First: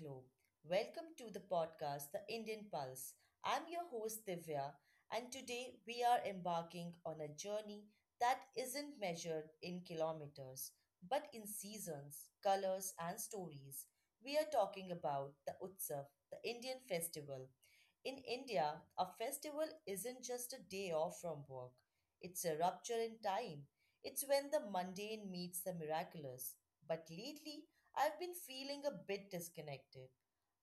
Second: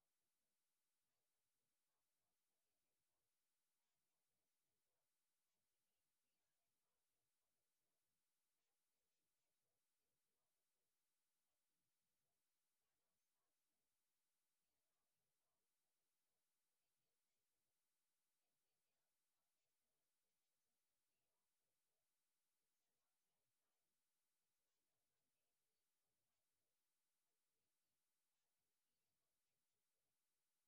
globe. Welcome to the podcast, The Indian Pulse. I'm your host, Divya, and today we are embarking on a journey that isn't measured in kilometers, but in seasons, colors, and stories. We are talking about the Utsav, the Indian festival. In India, a festival isn't just a day off from work, it's a rupture in time. It's when the mundane meets the miraculous. But lately, I've been feeling a bit disconnected.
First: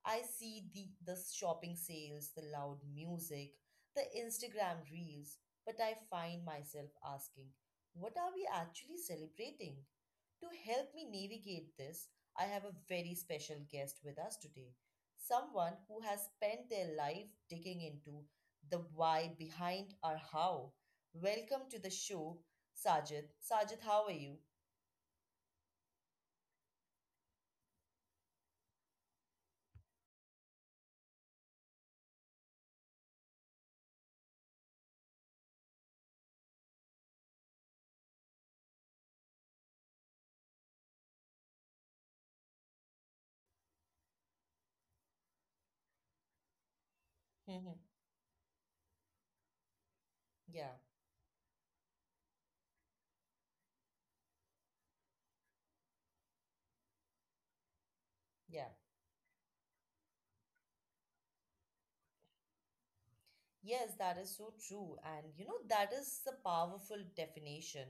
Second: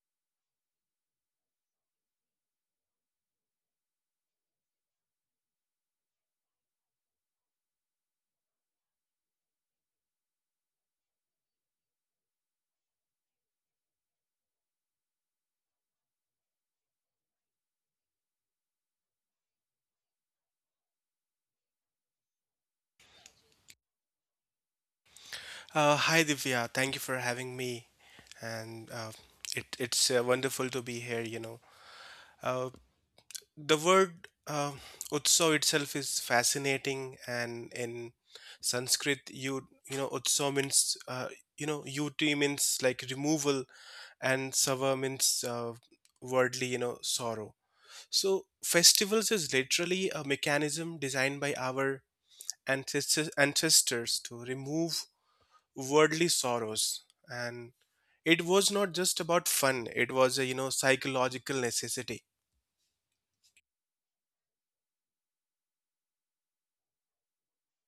I see the shopping sales, the loud music, the Instagram reels, but I find myself asking, what are we actually celebrating? To help me navigate this, I have a very special guest with us today, someone who has spent their life digging into the why behind our how. Welcome to the show, Sajid. Sajid, how are you? Hi Divya, thank you for having me, and it's wonderful to be here. Uh, the word utsav itself is fascinating, and in Sanskrit, you know utsav means you know ut means like removal, and sava means worldly sorrow. So festivals is literally a Yeah, mechanism designed by our ancestors to remove worldly sorrows, and it yeah. was not just about fun, it was a psychological necessity. Yes, that is so true. And you know, that is the powerful definition,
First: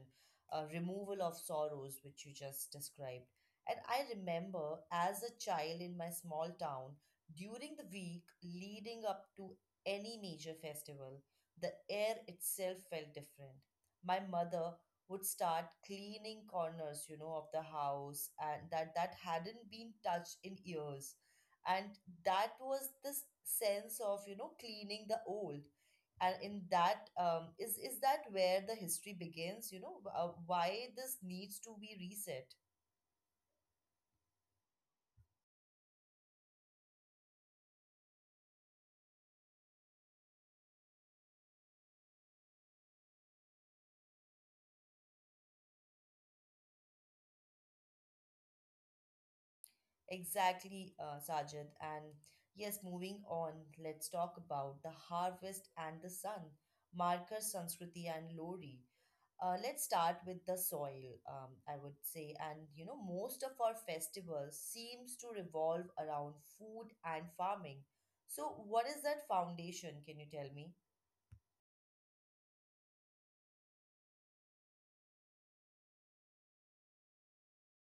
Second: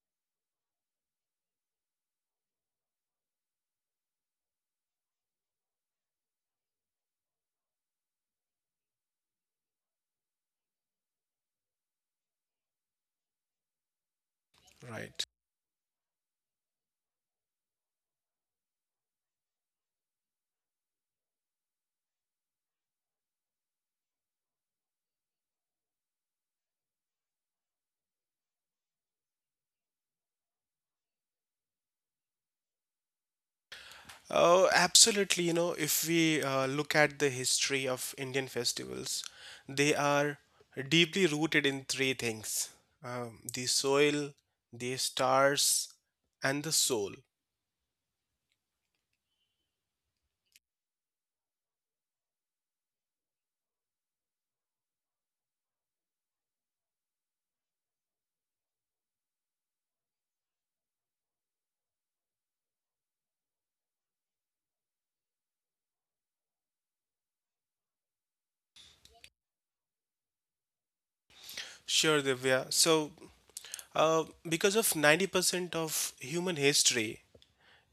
removal of sorrows, which you just described. And I remember as a child in my small town, during the week leading up to any major festival, the air itself felt different. My mother would Right. start cleaning corners, you know, of the house and that hadn't been touched in years, and that was this sense of, you know, cleaning the old. And in that, is that where the history begins, you know? Why this needs to be reset? Oh, absolutely. If we look at the history of Indian festivals, they are deeply rooted in three things: the soil, the stars, and the soul. Exactly, Sajid. And yes, moving on, let's talk about the harvest and the sun, Markar, Sanskriti, and Lori. Let's start with the soil, I would say. And you know, most of our festivals seems to revolve around food and farming. So what is that foundation? Can you tell me? Sure, Divya. So because of 90% of human history,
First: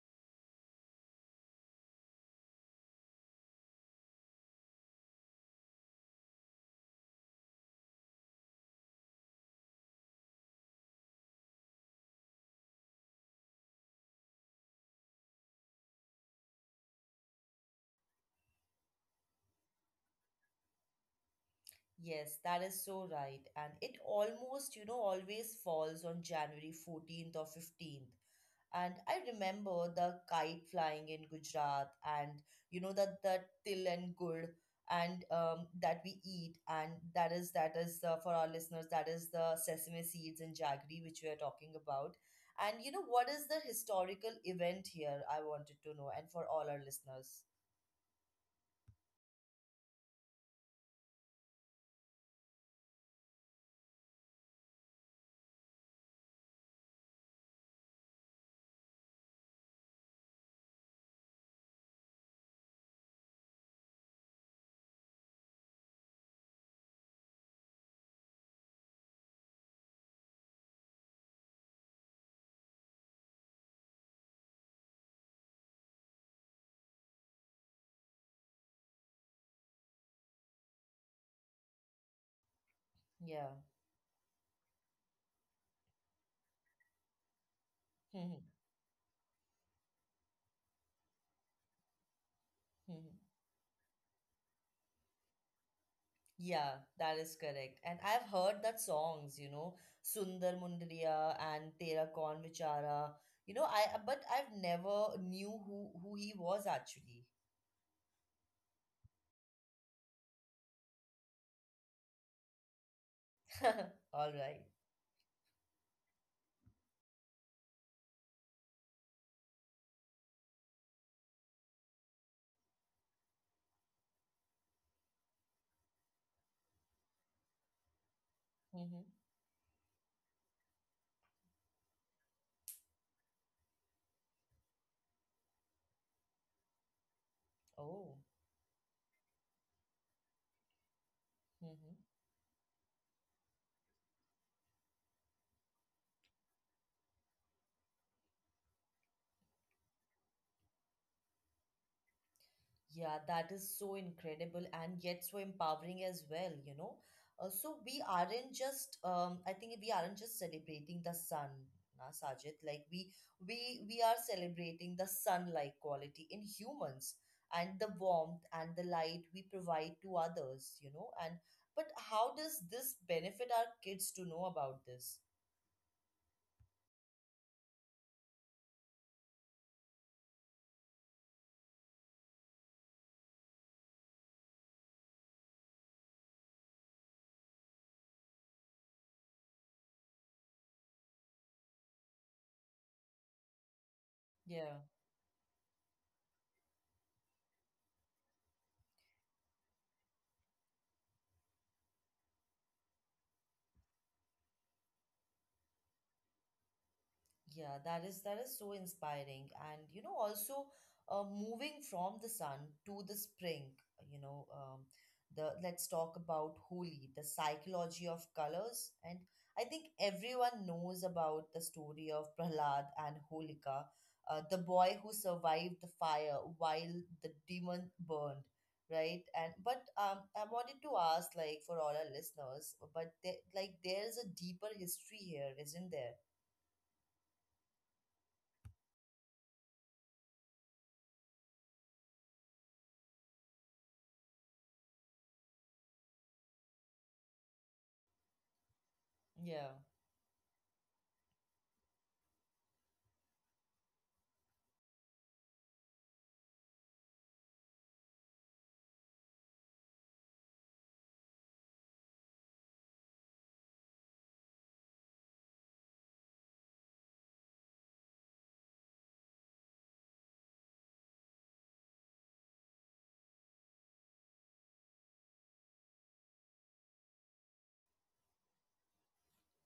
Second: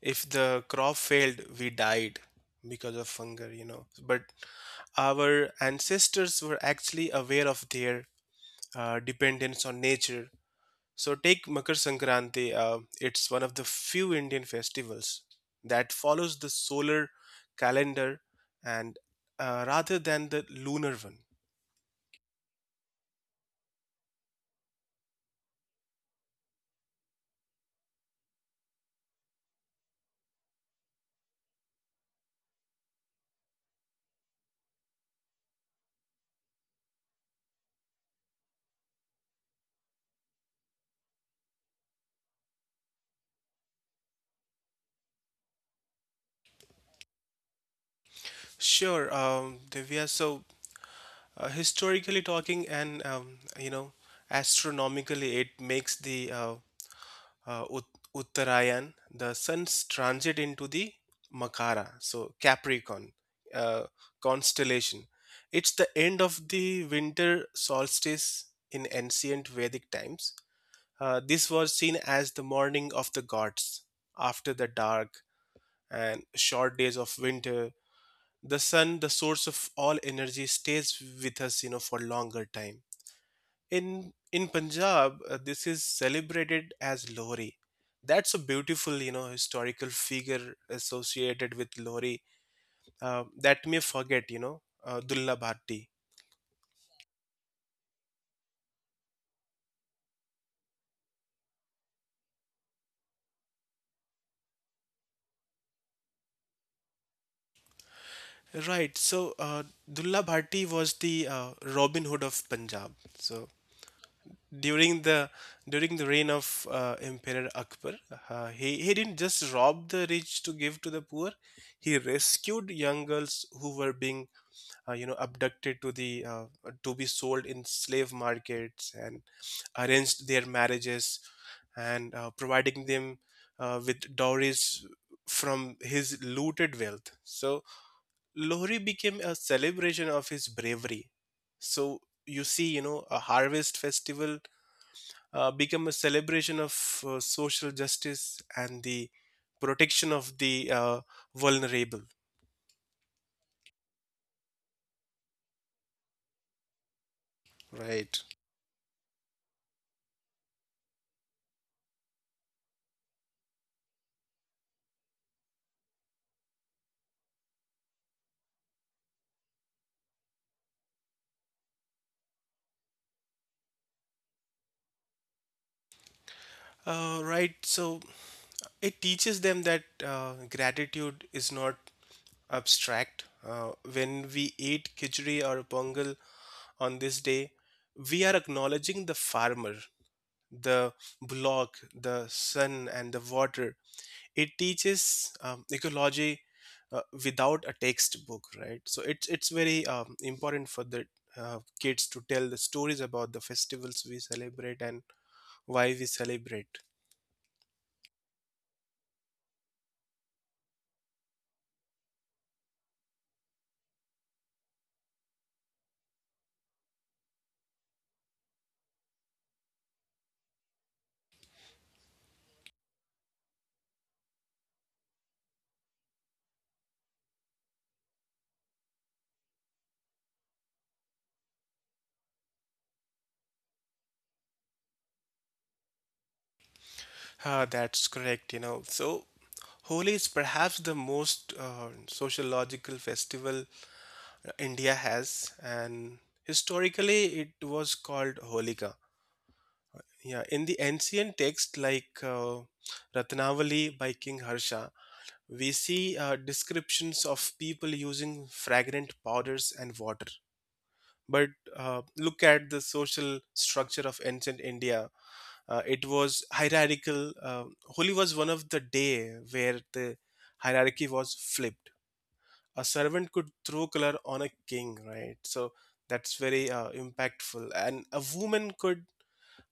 if the crop failed we died because of hunger, but our ancestors were actually aware of their dependence on nature. So, take Makar Sankranti, it's one of the few Indian festivals that follows the solar calendar, and rather than the lunar one. Yes, that is so right. And it almost, you know, always falls on January 14th or 15th. And I remember the kite flying in Gujarat, and you know, that the till and good and that we eat, and that is for our listeners, that is the sesame seeds and jaggery which we are talking about. And you know, what is the historical event here? I wanted to know, and for all our listeners. Sure, Divya. So, historically talking, and astronomically, it makes the Uttarayan, the sun's transit into the Makara, so Capricorn uh, constellation. It's the end of the winter solstice in ancient Vedic times. This was seen as the morning of the gods. After the dark and short days of winter, the sun, the source of all energy, stays with us, for longer time Yeah. in Punjab. This is celebrated as Lohri. That's a beautiful, historical figure associated with Lohri, that may forget, Dulla Bhatti. Yeah, that is correct. And I've heard that songs, you know, Sundar Mundriya and Tera Kaun Vichara. You know, I but I've never knew who he was actually. Right. So Dulla Bhatti was the Robin Hood of Punjab. So All right. during the during the reign of Emperor Akbar, he didn't just rob the rich to give to the poor. He rescued young girls who were being abducted to the to be sold in slave markets, Mm-hmm. and arranged their marriages, and providing them with dowries from his looted wealth. So Oh. Lohri became a celebration of his bravery. So Mm-hmm. you see, a harvest festival become a celebration of social justice and the protection of the uh, vulnerable. Yeah, that is so incredible and yet so empowering as well, you know. So we Right. aren't just, I think we aren't just celebrating the sun, na Sajid. Like we are celebrating the sun-like quality in humans and the warmth and the light we provide to others, you know. And but how does this benefit our kids to know about this? Right. So it teaches them that gratitude is not abstract. When we eat khichdi or pongal on this day, we are acknowledging the farmer, the block, the sun, and the water. It Yeah. teaches ecology without a textbook, right? So it's very important for the kids to tell the stories about the festivals we celebrate and why we celebrate. Yeah, that is so inspiring. And you know, also moving from the sun to the spring, you know, the let's talk about Holi, the psychology of colors. And I think everyone knows about the story of Prahlad and Holika, the boy who survived the fire while the demon burned, right? And but I wanted to ask, like, for all our listeners, but there, like, there's a deeper history here, isn't there? Ah, that's correct. You know, so Holi is perhaps the most sociological festival India has, and historically it was called Holika. Yeah. Yeah, in the ancient text like Ratnavali by King Harsha, we see descriptions of people using fragrant powders and water. But look at the social structure of ancient India. It was hierarchical. Holi was one of the day where the hierarchy was flipped. A servant could throw color on a king, right? So that's very impactful. And a woman could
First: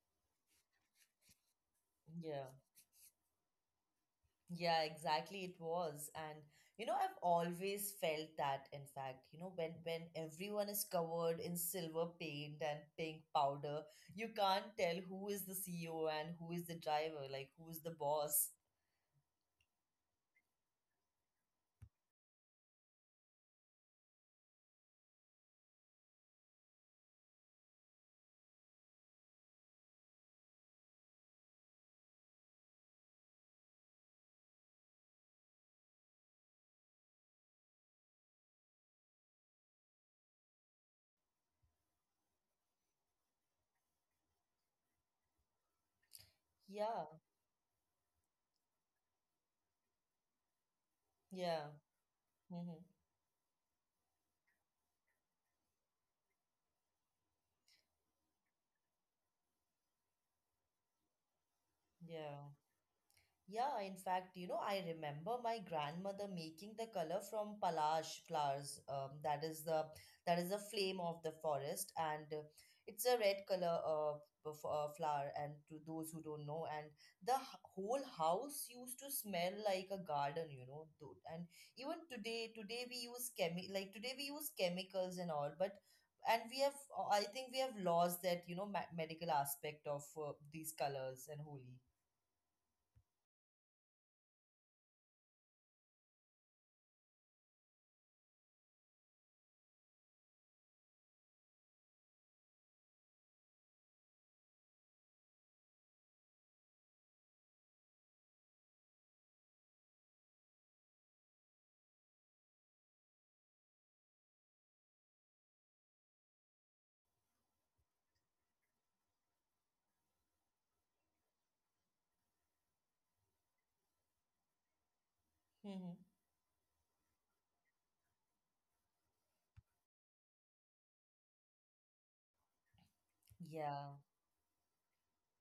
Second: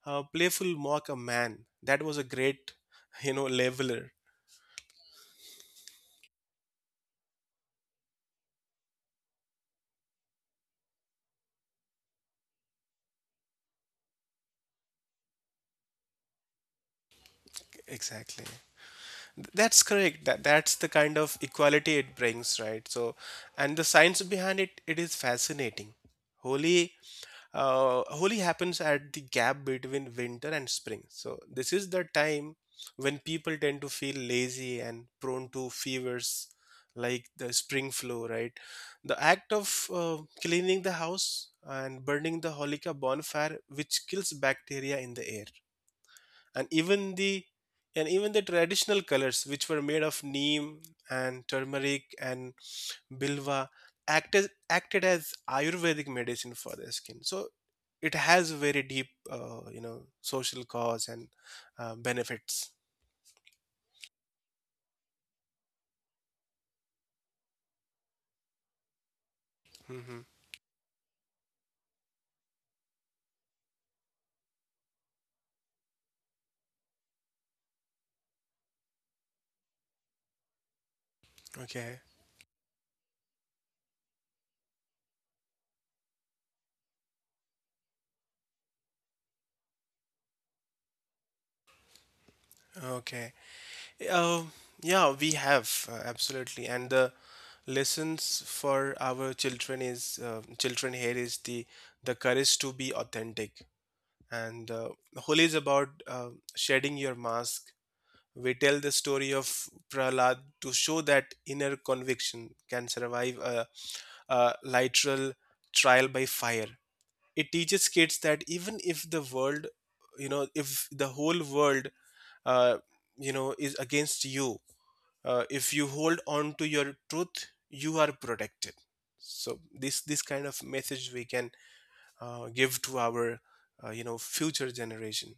playful mock a man. That was a Yeah, great, you know, leveler. yeah, exactly. It was. And you know, I've always felt that, in fact, you know, when everyone is covered in silver paint and pink powder, you can't tell who is the CEO and who is the driver, like who is the Exactly. boss. That's correct. That's the kind of equality it brings, right? So, and the science behind it, it is fascinating. Holi Holi happens at the gap between winter and spring. So, this is the time when people tend to feel lazy and prone to fevers like the spring flu, right? The act of cleaning the house and burning the holika bonfire, which kills bacteria in the air, and Yeah, even the and even the traditional colors, which were made of neem and yeah. turmeric and Mm-hmm. bilva, acted as ayurvedic medicine for the skin. So it has very deep, social cause and Yeah. benefits. Yeah, in fact, you know, I remember my grandmother making the color from palash flowers. That is the hmm that is the flame of the forest, and it's a red color of flower. And to those who don't know, and the whole house used to smell like a garden, you know. Dude. And even okay, today, today we use chemi like today we use chemicals and all, but and we have, I think we have lost that, you know, ma medical aspect of these colors and holy. okay. Uh. Yeah, we have, absolutely. And the lessons for our children is, children here is the courage to be authentic, and holy is about shedding your mask. We tell the story of Prahlad to show that inner conviction can survive a literal trial by fire. It teaches kids that even if the world, if the whole world, uh, is against you, if you Hmm. hold on to your truth, you are protected. So this kind of message we can give to our Yeah. Future generation.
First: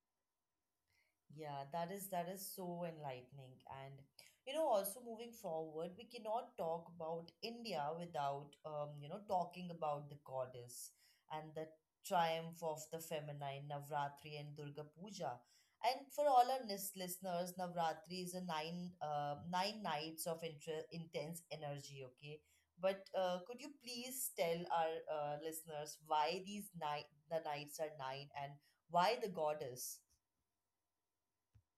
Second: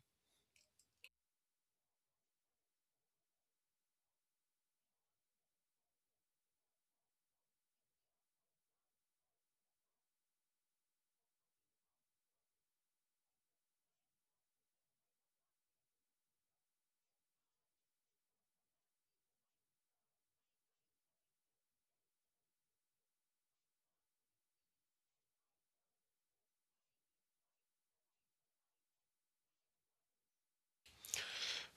Yeah, that is so enlightening. And you know, also moving forward, we cannot talk about India without, you know, talking about the goddess and the triumph of the feminine, Navratri and Durga Puja. And for all our listeners, Navratri is a nine nights of intense energy, okay? But could you please tell our listeners why the nights are nine, and why the goddess?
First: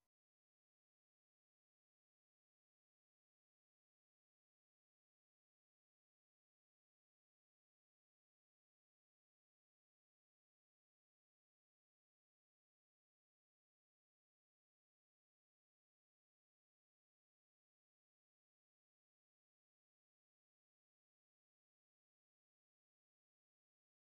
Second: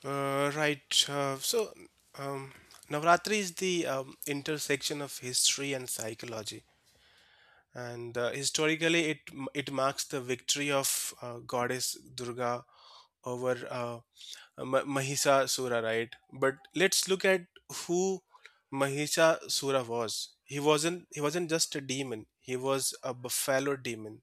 Right. So, um, Navratri is the intersection of history and psychology, and historically, it marks the victory of goddess Durga over Mahisasura, right? But let's look at who Mahisasura was. He wasn't just a demon. He was a buffalo demon.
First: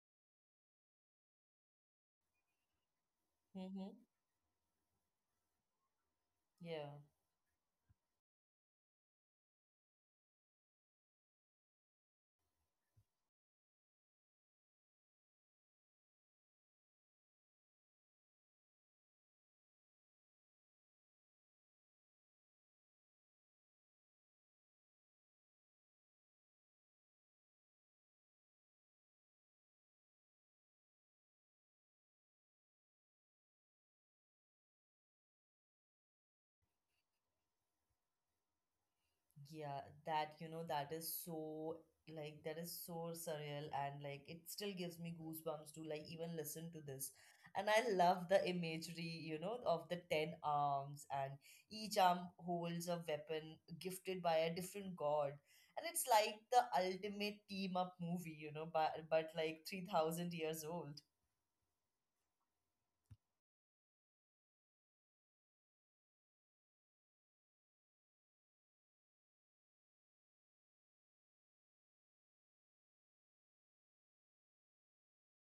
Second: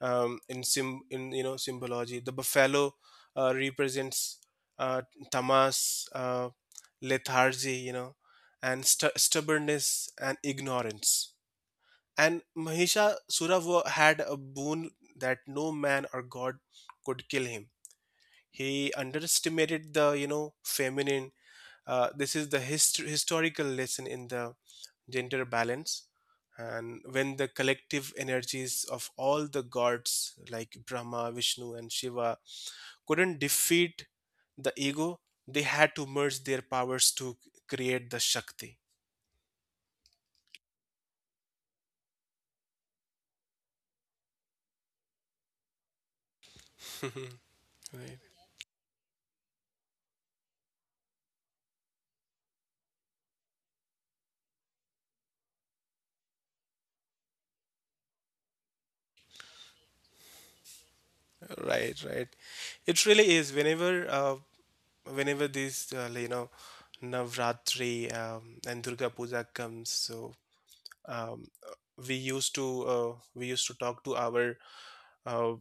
In symbology, the buffalo represents uh, tamas, Yeah, lethargy, and stubbornness and ignorance. And Mahishasura had a boon that no man or god could kill him. He underestimated the feminine. This is the historical lesson in the gender balance, and when the collective energies of all the gods like Brahma, Vishnu, and Shiva couldn't defeat the ego, they had to merge their powers to create the Shakti. yeah, that, you know, that is so, like that is so surreal, and like it still gives me goosebumps to like even listen to this. right, And I love the imagery, you know, of the 10 arms, and each arm holds a weapon gifted by a different god. And it's like the ultimate team up movie, you know, but like 3,000 years old. Right. It really is. Whenever this, Navratri and Durga Puja comes, so um, we used to talk to our uh,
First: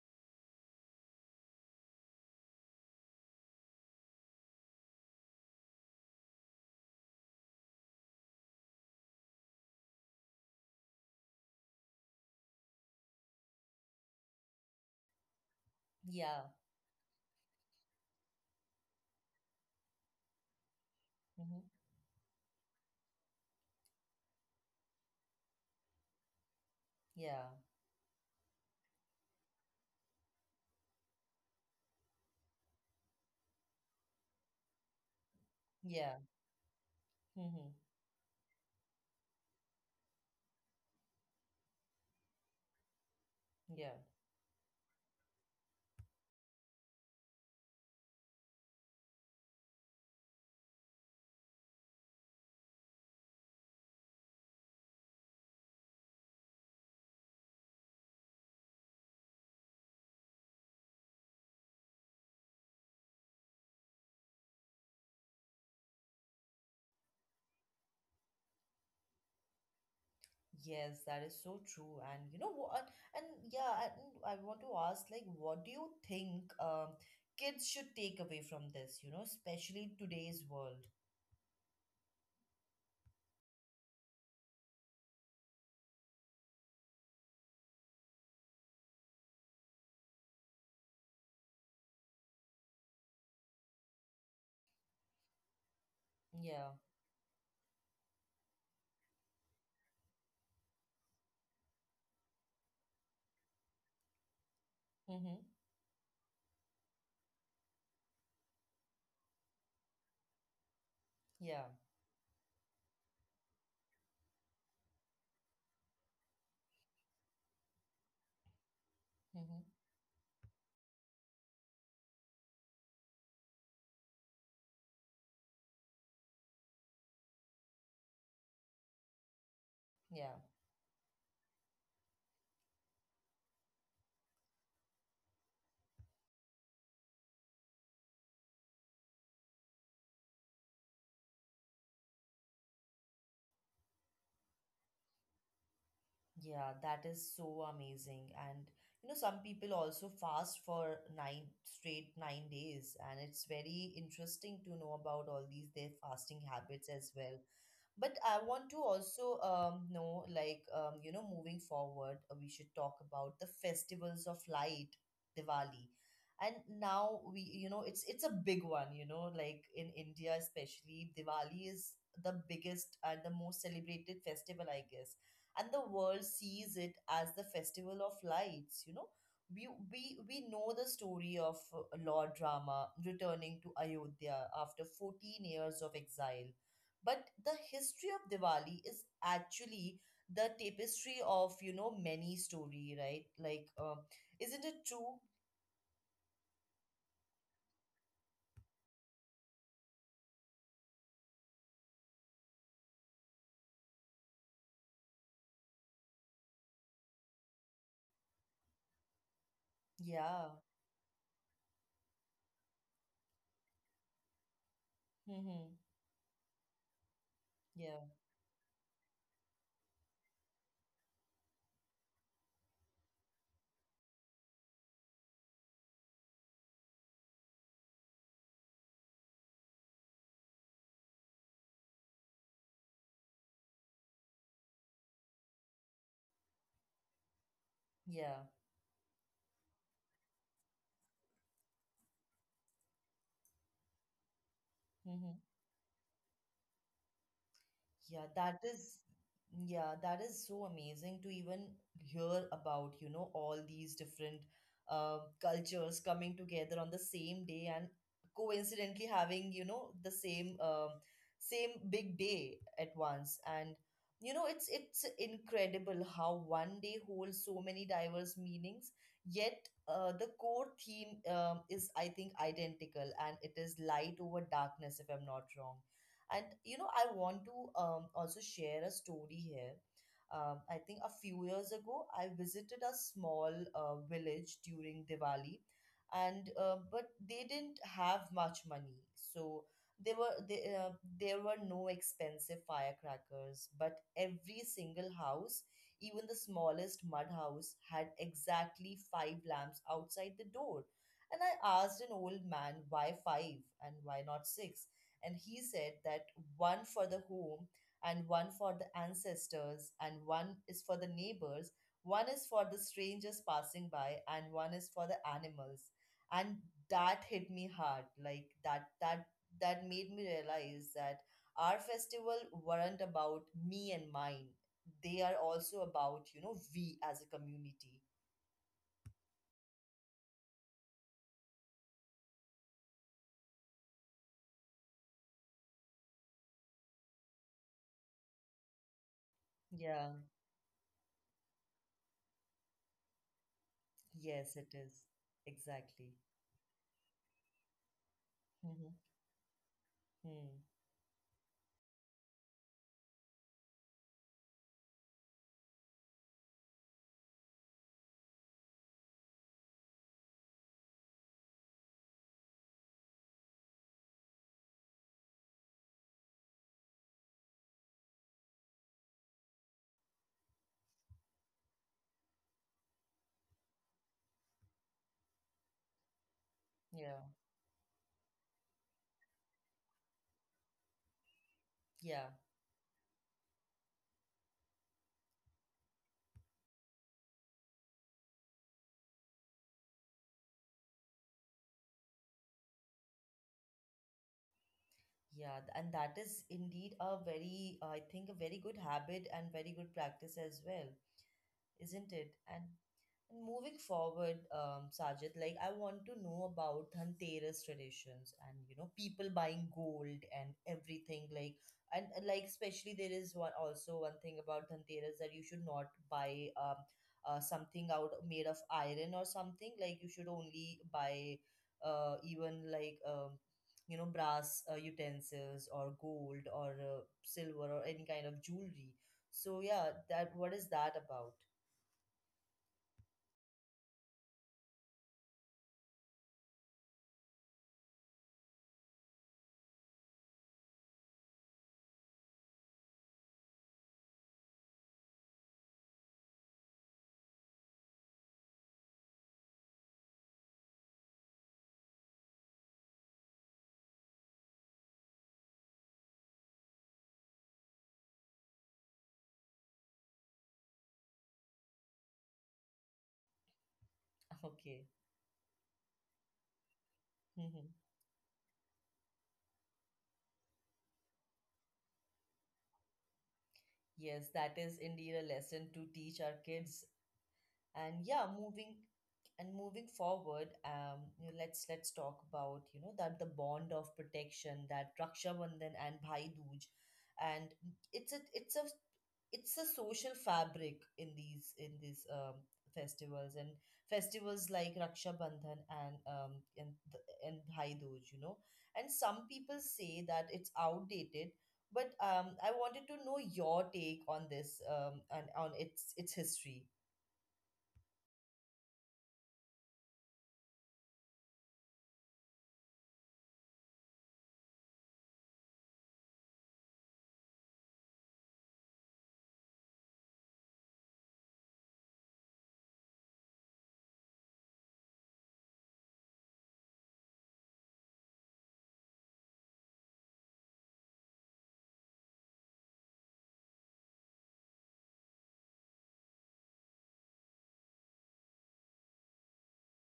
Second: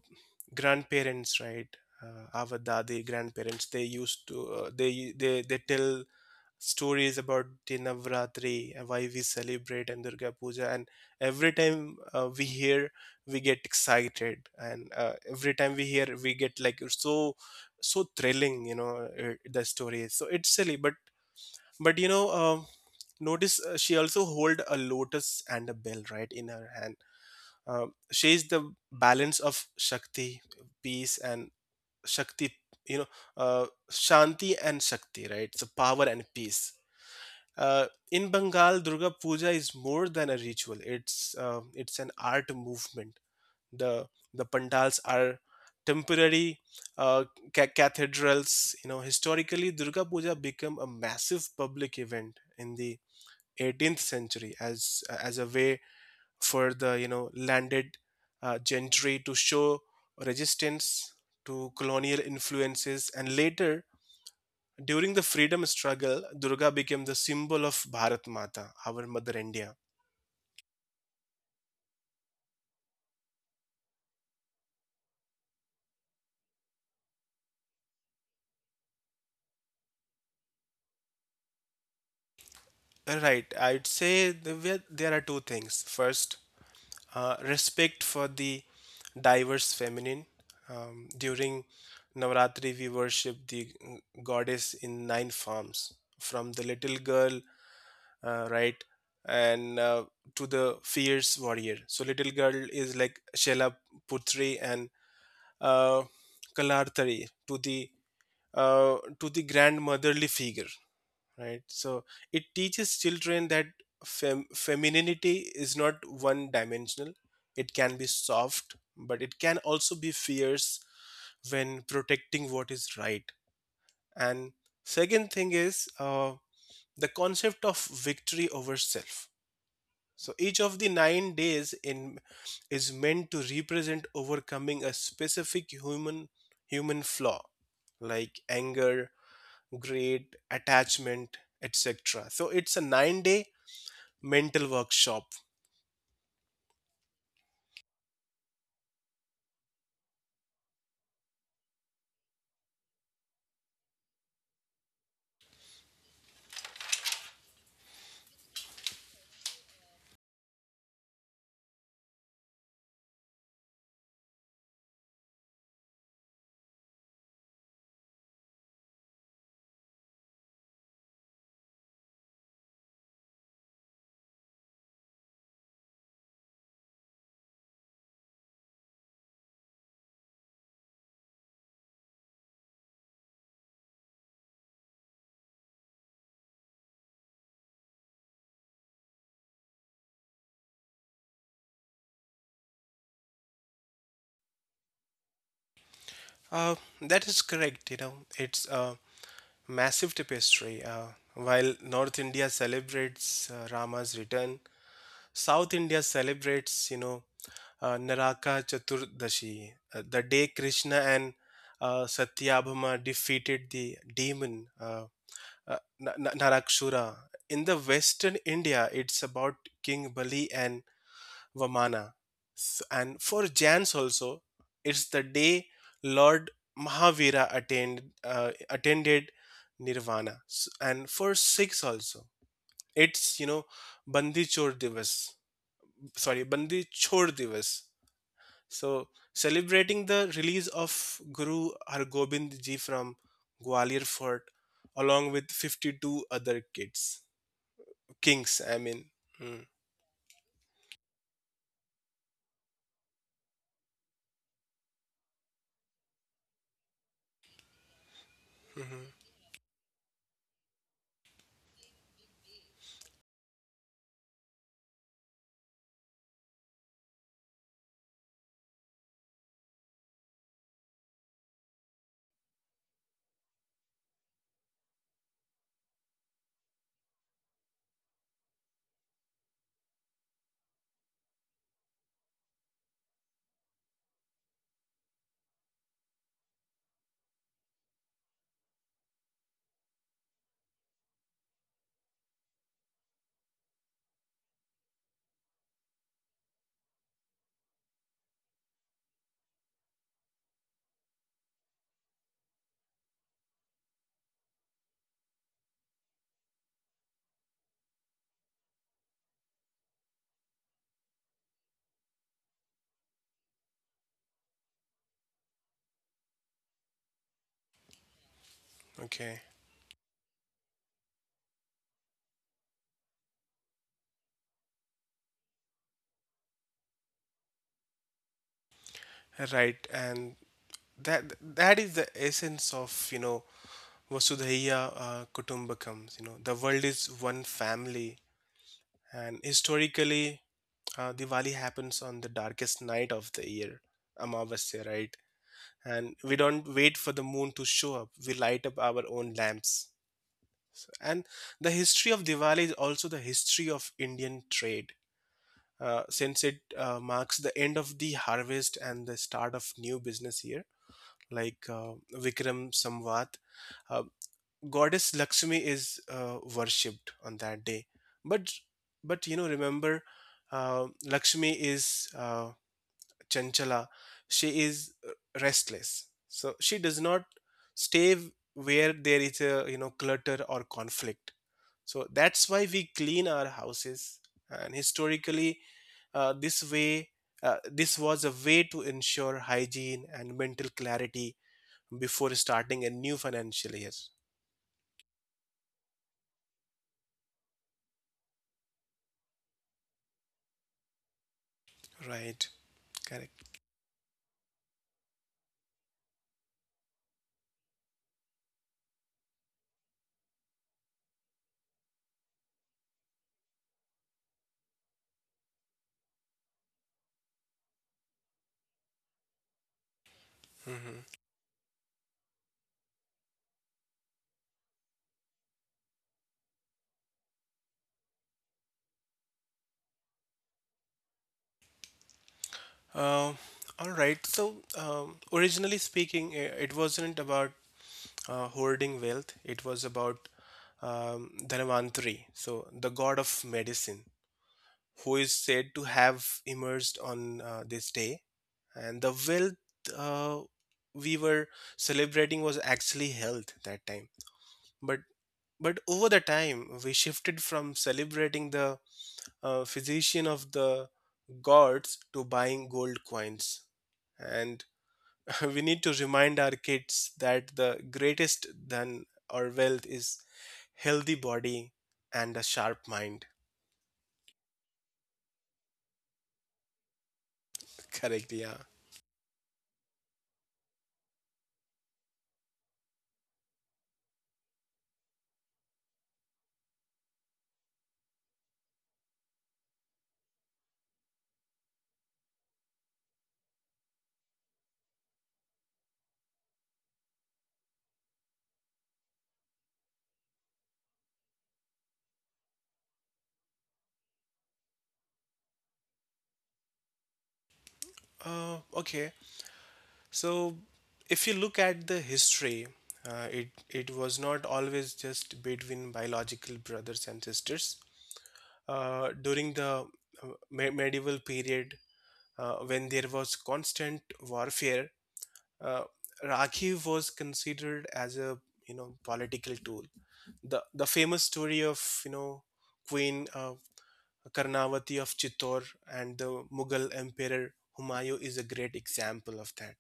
grandparents, right? Our dadi grandparents, they used to they tell stories about the Navratri and why we celebrate, and Durga Puja. And every time we hear we get excited, and every time we hear we Yeah. get like so so thrilling, the story. So it's silly, but Hmm. but you know um notice, she also hold a lotus and a bell right in her hand. Yeah. uh, she is the balance of shakti peace and Shakti, you know, Shanti and Shakti, right? So power Yeah. and peace. Hmm. In Bengal, Durga Puja is more than a ritual. It's an art movement. Yeah. The the pandals are temporary uh, cathedrals. You know, historically, Durga Puja became a massive public event in the 18th century as a way for the landed gentry to show resistance to colonial influences, and later during the freedom struggle, Durga became the symbol of Bharat Mata, our Mother India. Yes, that is so true. And you know what? And yeah, and I want to ask, like, what do you think kids should take away from this, you know, especially today's world? Right. I'd say there are two things. First, respect for the diverse feminine. During Navaratri, we worship the goddess in nine forms, from the Yeah. little girl right, and to the fierce warrior. So little girl is like Shalaputri and Mm-hmm. uh, Kalarthari, to the to the grandmotherly figure, right? Yeah. So it teaches children that femininity is not one dimensional. It can be soft, but it can Mm-hmm. also be fierce when protecting what is right. And second thing is the concept of victory over self. So Yeah. each of the 9 days in is meant to represent overcoming a specific human flaw, like anger, greed, attachment, etc. So it's a 9-day mental workshop. Yeah, that is so amazing. And you know, some people also fast for nine days, and it's very interesting to know about all these their fasting habits as well. But I want to also, know, like, you know, moving forward, we should talk about the festivals of light, Diwali. And now we, you know, it's a big one, you know, like in India especially, Diwali is the biggest and the most celebrated festival, I guess, and the world sees it as the festival of lights, you know. We know the story of Lord Rama returning to Ayodhya after 14 years of exile, but the history of Diwali is actually the tapestry of, you know, many story, right? Isn't it true? Uh, that is correct. You know, it's a massive tapestry. While North India celebrates Rama's return, South India celebrates, you know, Naraka Chaturdashi, the Yeah. day Krishna and Satyabhama defeated the demon, Mm-hmm. Narakshura. In the Yeah, Western India, it's about King Bali and Vamana. And for Jans also, it's the day Lord Mahavira attended Nirvana. And for Sikhs also, it's, you know, Bandi Chor Divas. Bandi Chor Divas, yeah. so celebrating the release of Guru Hargobind Ji from Gwalior Fort, along Mm-hmm. with 52 other Yeah, that kings, I is, mean. Mm, yeah, that is so amazing to even hear about, you know, all these different cultures coming together on the same day and mhm. coincidentally having, you know, the same, same big day at once. And you know, it's incredible how one day holds so many diverse meanings, yet, the core theme, is, I think, identical, and it is light over darkness, if I'm not wrong. And you know, I want to, also share a story here. I think a few years ago, I visited a small village during Diwali, and but they didn't have much money, so there were they, uh, there were no expensive firecrackers. But every single house, even the smallest mud house, had exactly five lamps outside the door. And I asked an old man why five and why not six, and he said that one for the home, and one for the ancestors, and one is for the neighbors, one is for the strangers passing by, and one is for the animals. And that hit me hard, like that that Okay. that made me realize that our festival weren't about me and mine, they are also about, you know, we as a community. Right, and that is the essence of Vasudhaiya Kutumbakam. You know, the world is one family, and Yeah. historically, Diwali happens on the darkest night of the year, Yes it Amavasya, is, right? And exactly. we don't wait for the moon to show up, we light up Mm-hmm. our own lamps. Hmm. And the history of Diwali is also the history of Indian trade, since it marks the end of the harvest and the start of new business year, like Vikram Samvat. uh, Goddess Lakshmi is worshipped on that day. But remember, Lakshmi is Chanchala. She is restless. So she does Yeah. not stay where there is a clutter or conflict. So Yeah. that's why we clean our houses. And historically, uh, this way, this was a way to ensure hygiene and mental clarity before starting a new financial year. Yeah, and that is indeed a very, I think, a very good habit and very good practice as well, isn't it? Right. Correct. And moving forward, Sajid, like I want to know about Dhanteras traditions, and you know, people buying gold and everything. Like like especially, there is one, also one thing about Dhanteras that you should not buy, something out made of iron or something. Like you should only hmm buy, even like, you know, brass, utensils or gold or, silver, or any kind of jewelry. So yeah, that what is that about? Uh, all right. So, originally speaking, it wasn't about hoarding wealth. It was about Dhanvantari, so the god of medicine, who is said to have emerged on this day. And the wealth, we were celebrating was actually health that time. But but over the time, we shifted from celebrating the physician of the gods to buying gold coins. And Okay. we need to remind our kids that Hmm. the greatest than our wealth is healthy body and a sharp mind. Yes, that is indeed a lesson to teach our kids. and yeah Correct, yeah. moving and moving forward, you know, let's talk about, you know, that the bond of protection, that Raksha Bandhan and Bhai Dooj. And it's a it's a it's a social fabric in these, festivals and festivals like Raksha Bandhan and, and Bhai Dooj, you know. And some people say that it's outdated, but, I wanted to know your take on this, and on its history. Uh, okay, so if you look at the history, it was not always just between biological brothers and sisters, during the medieval period, when there was constant warfare. uh, Rakhi was considered as a, you know, political tool. The famous story of, you know, Queen Karnavati of Chittor and the Mughal Emperor Humayun is a great example of that.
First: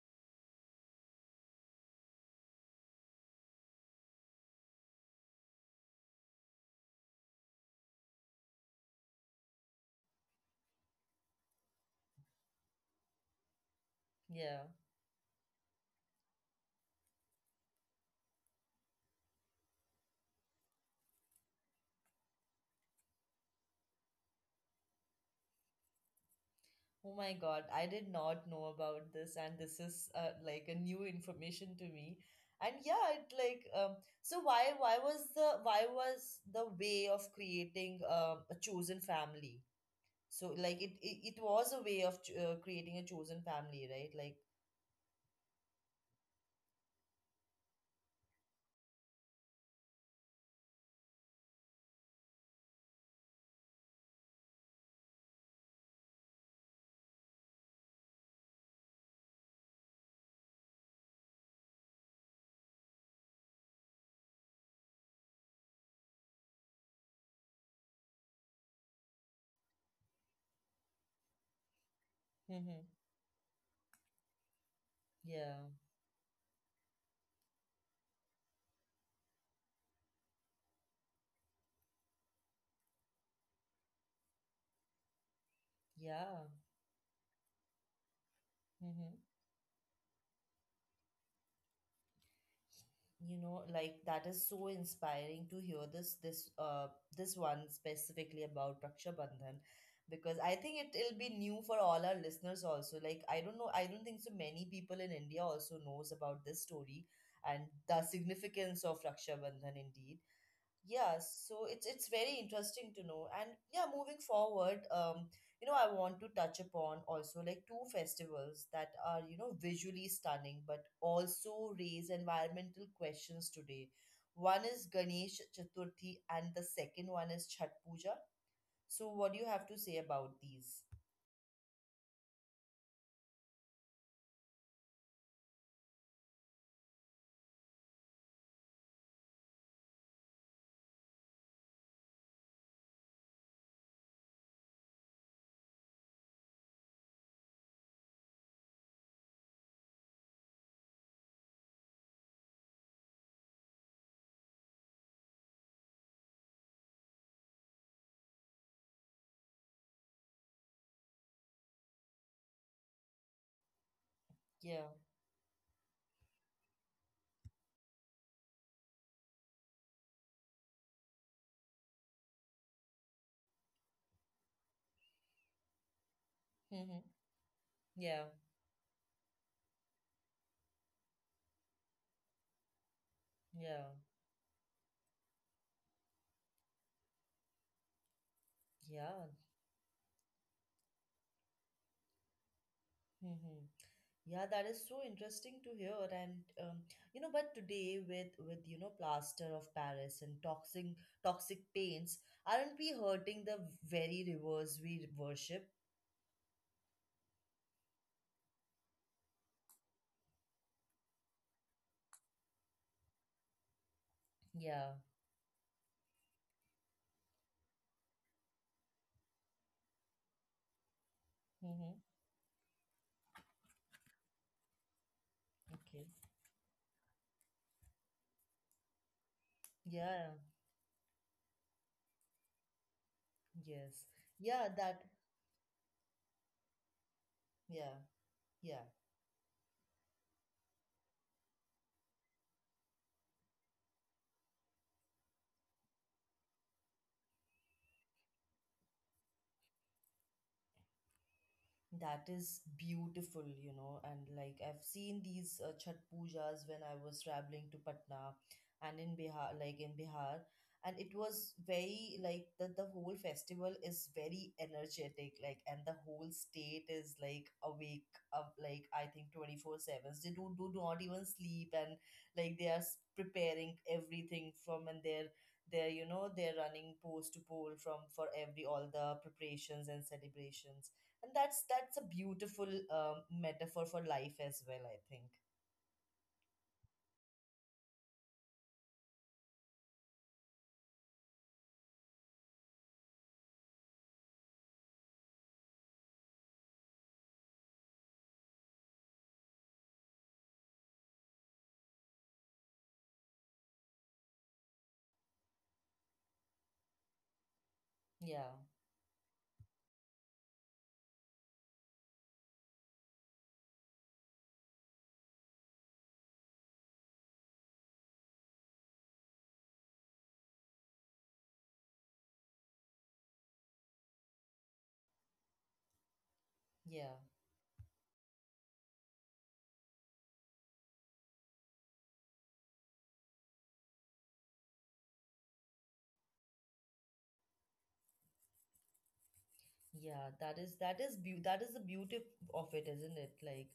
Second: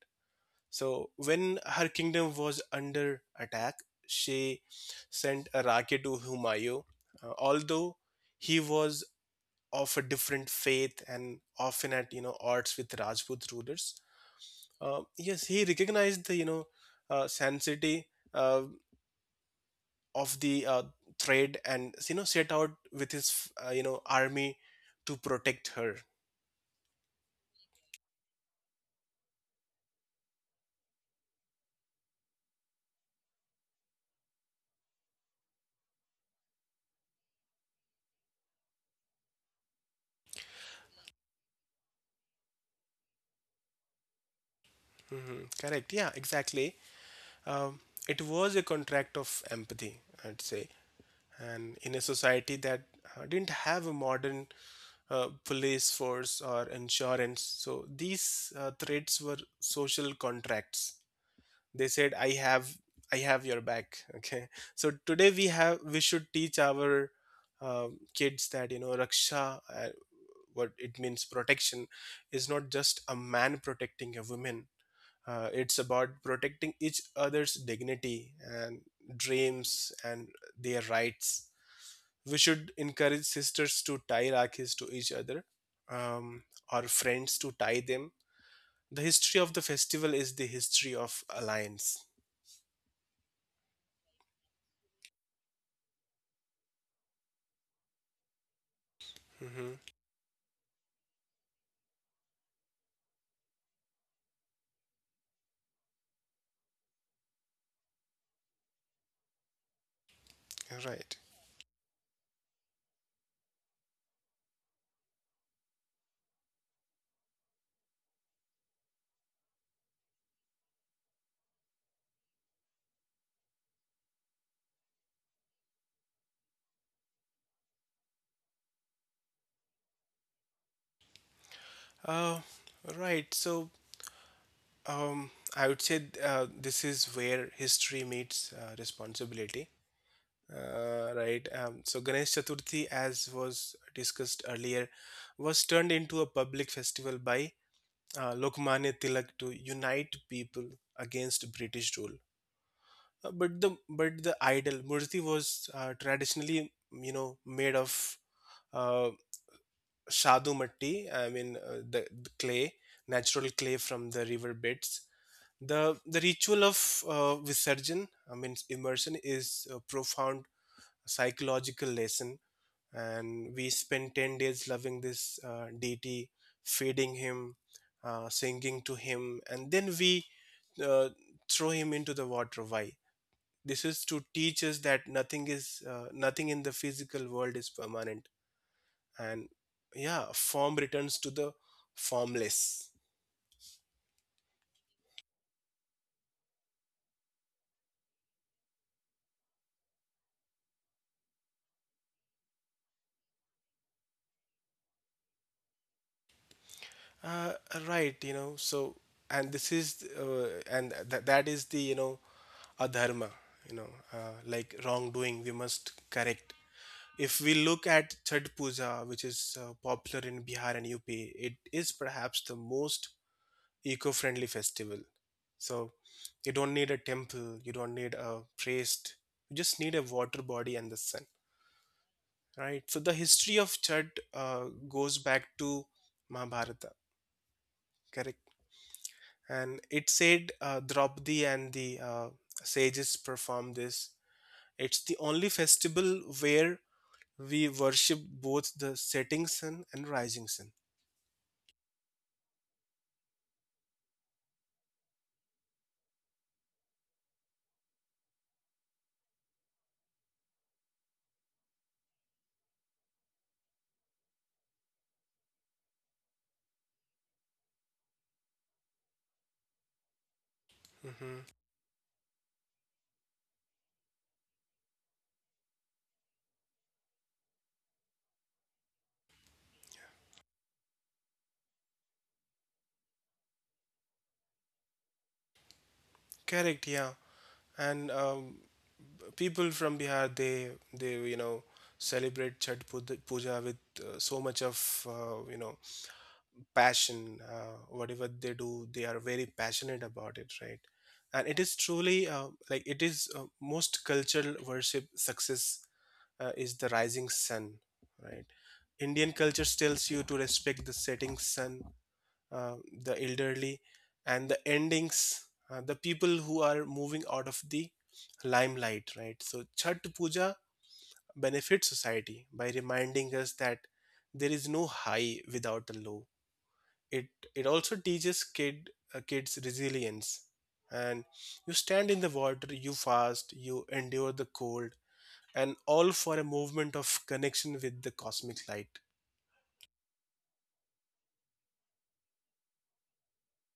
So when her kingdom was under attack, she sent a rocket to Humayun. Although he was of a different faith and often at, you know, odds with Rajput rulers, Yeah. Yes, he recognized the, you know, sanctity uh, of the trade and, you know, set out with his, you know, army to protect her. Oh my God, I did not know about this, and this is, like a new information to me. And yeah, it like, so why was the, why was the way of creating, a chosen family? So like it was a way of, creating a chosen family, right? Like, Hmm. Correct. Yeah. Exactly. Um, it was a contract of empathy, I'd say, and in a society that didn't have a modern police force or insurance, so these threats were social contracts. They said, I have your back. Okay, so today we have, we should teach our uh, kids that, you know, raksha, uh, what it means, protection is not mm-hmm. just a man protecting a woman. Uh, Yeah, it's about protecting each other's dignity and dreams and their rights. We should encourage sisters to tie rakhis to each other, um, yeah. or friends to tie them. The Mm-hmm. history of the festival is the history of alliance. Like that is so inspiring to hear this this one specifically about Raksha Bandhan, Mhm. because I think it will be new for all our listeners also. Like I don't know, I don't think so many people in India also knows about this story and the significance of Raksha Bandhan indeed. Okay, right. Yeah, so it's very interesting to know. And yeah, moving forward, you know, I want to touch upon also like two festivals that are, you know, visually stunning but also raise environmental questions today. One is Ganesh Chaturthi and the second one is Chhat Puja. So what do you have to say about these? Uh, right. So um, I would say this is where history meets responsibility. Right. So Ganesh Chaturthi, as was discussed earlier, was turned into a public festival by Lokmanya Tilak to unite people against British rule. But the idol Murthy was traditionally, you know, made of uh, shadu matti, I mean the clay, natural clay from the river Yeah. beds. The ritual of visarjan, I mean immersion, is a profound psychological lesson, and we spend 10 days loving this deity, Mm-hmm. feeding him, Yeah. Singing to him, and then we uh, throw him into the water. Why? This Yeah. is to teach us that nothing is nothing in the physical world is permanent, Yeah. and yeah, form returns to the formless. Mm-hmm. Yeah, that is so interesting to hear. And um, you know, but today with with plaster of Paris and toxic paints, aren't we hurting the very rivers we worship? Uh, right, you know, so, and this is that is the, you know, adharma, you know, like Yeah. wrongdoing we must correct. If we look at Chhath Puja, which is popular in Bihar and UP, it is Mm-hmm. perhaps the most eco-friendly festival. So Okay. you don't need a temple, you don't need a priest, you just need a Yeah. water body and the sun. Right? So the history of Yes. Chud Yeah. That. goes back to Mahabharata, Yeah. correct? Yeah. And it said Draupadi and the sages perform this. It's the only festival where we worship both the setting sun and rising sun. That is beautiful, you know, and like I've seen these Chhat pujas when I was traveling to Patna and in Bihar, like in Bihar, and it was very like that the whole festival is very energetic, like, and the whole state is like awake of like I think 24 sevens. They do not even Hmm. sleep, and like they are preparing everything from, and they're you know they're running post to pole from for every all the preparations and celebrations, and that's a beautiful metaphor for life as well, I think. Correct, yeah. And people from Bihar, they you know celebrate Chhat Puja with so much of, you know, passion. Whatever they do, they are very passionate about it, right? And it is truly like, it is most cultural worship success. Is the rising sun, right? Yeah. Indian culture tells you to respect the setting sun, uh, the elderly and the endings, the people who are moving out of the limelight, right? So chhat puja benefits society by reminding us that there is no high without a low. Yeah. It it also teaches kids resilience. And you stand in the water, you fast, you endure the cold, and all for a movement of connection with the cosmic light. Yeah, that is that is the beauty of it, isn't it? Like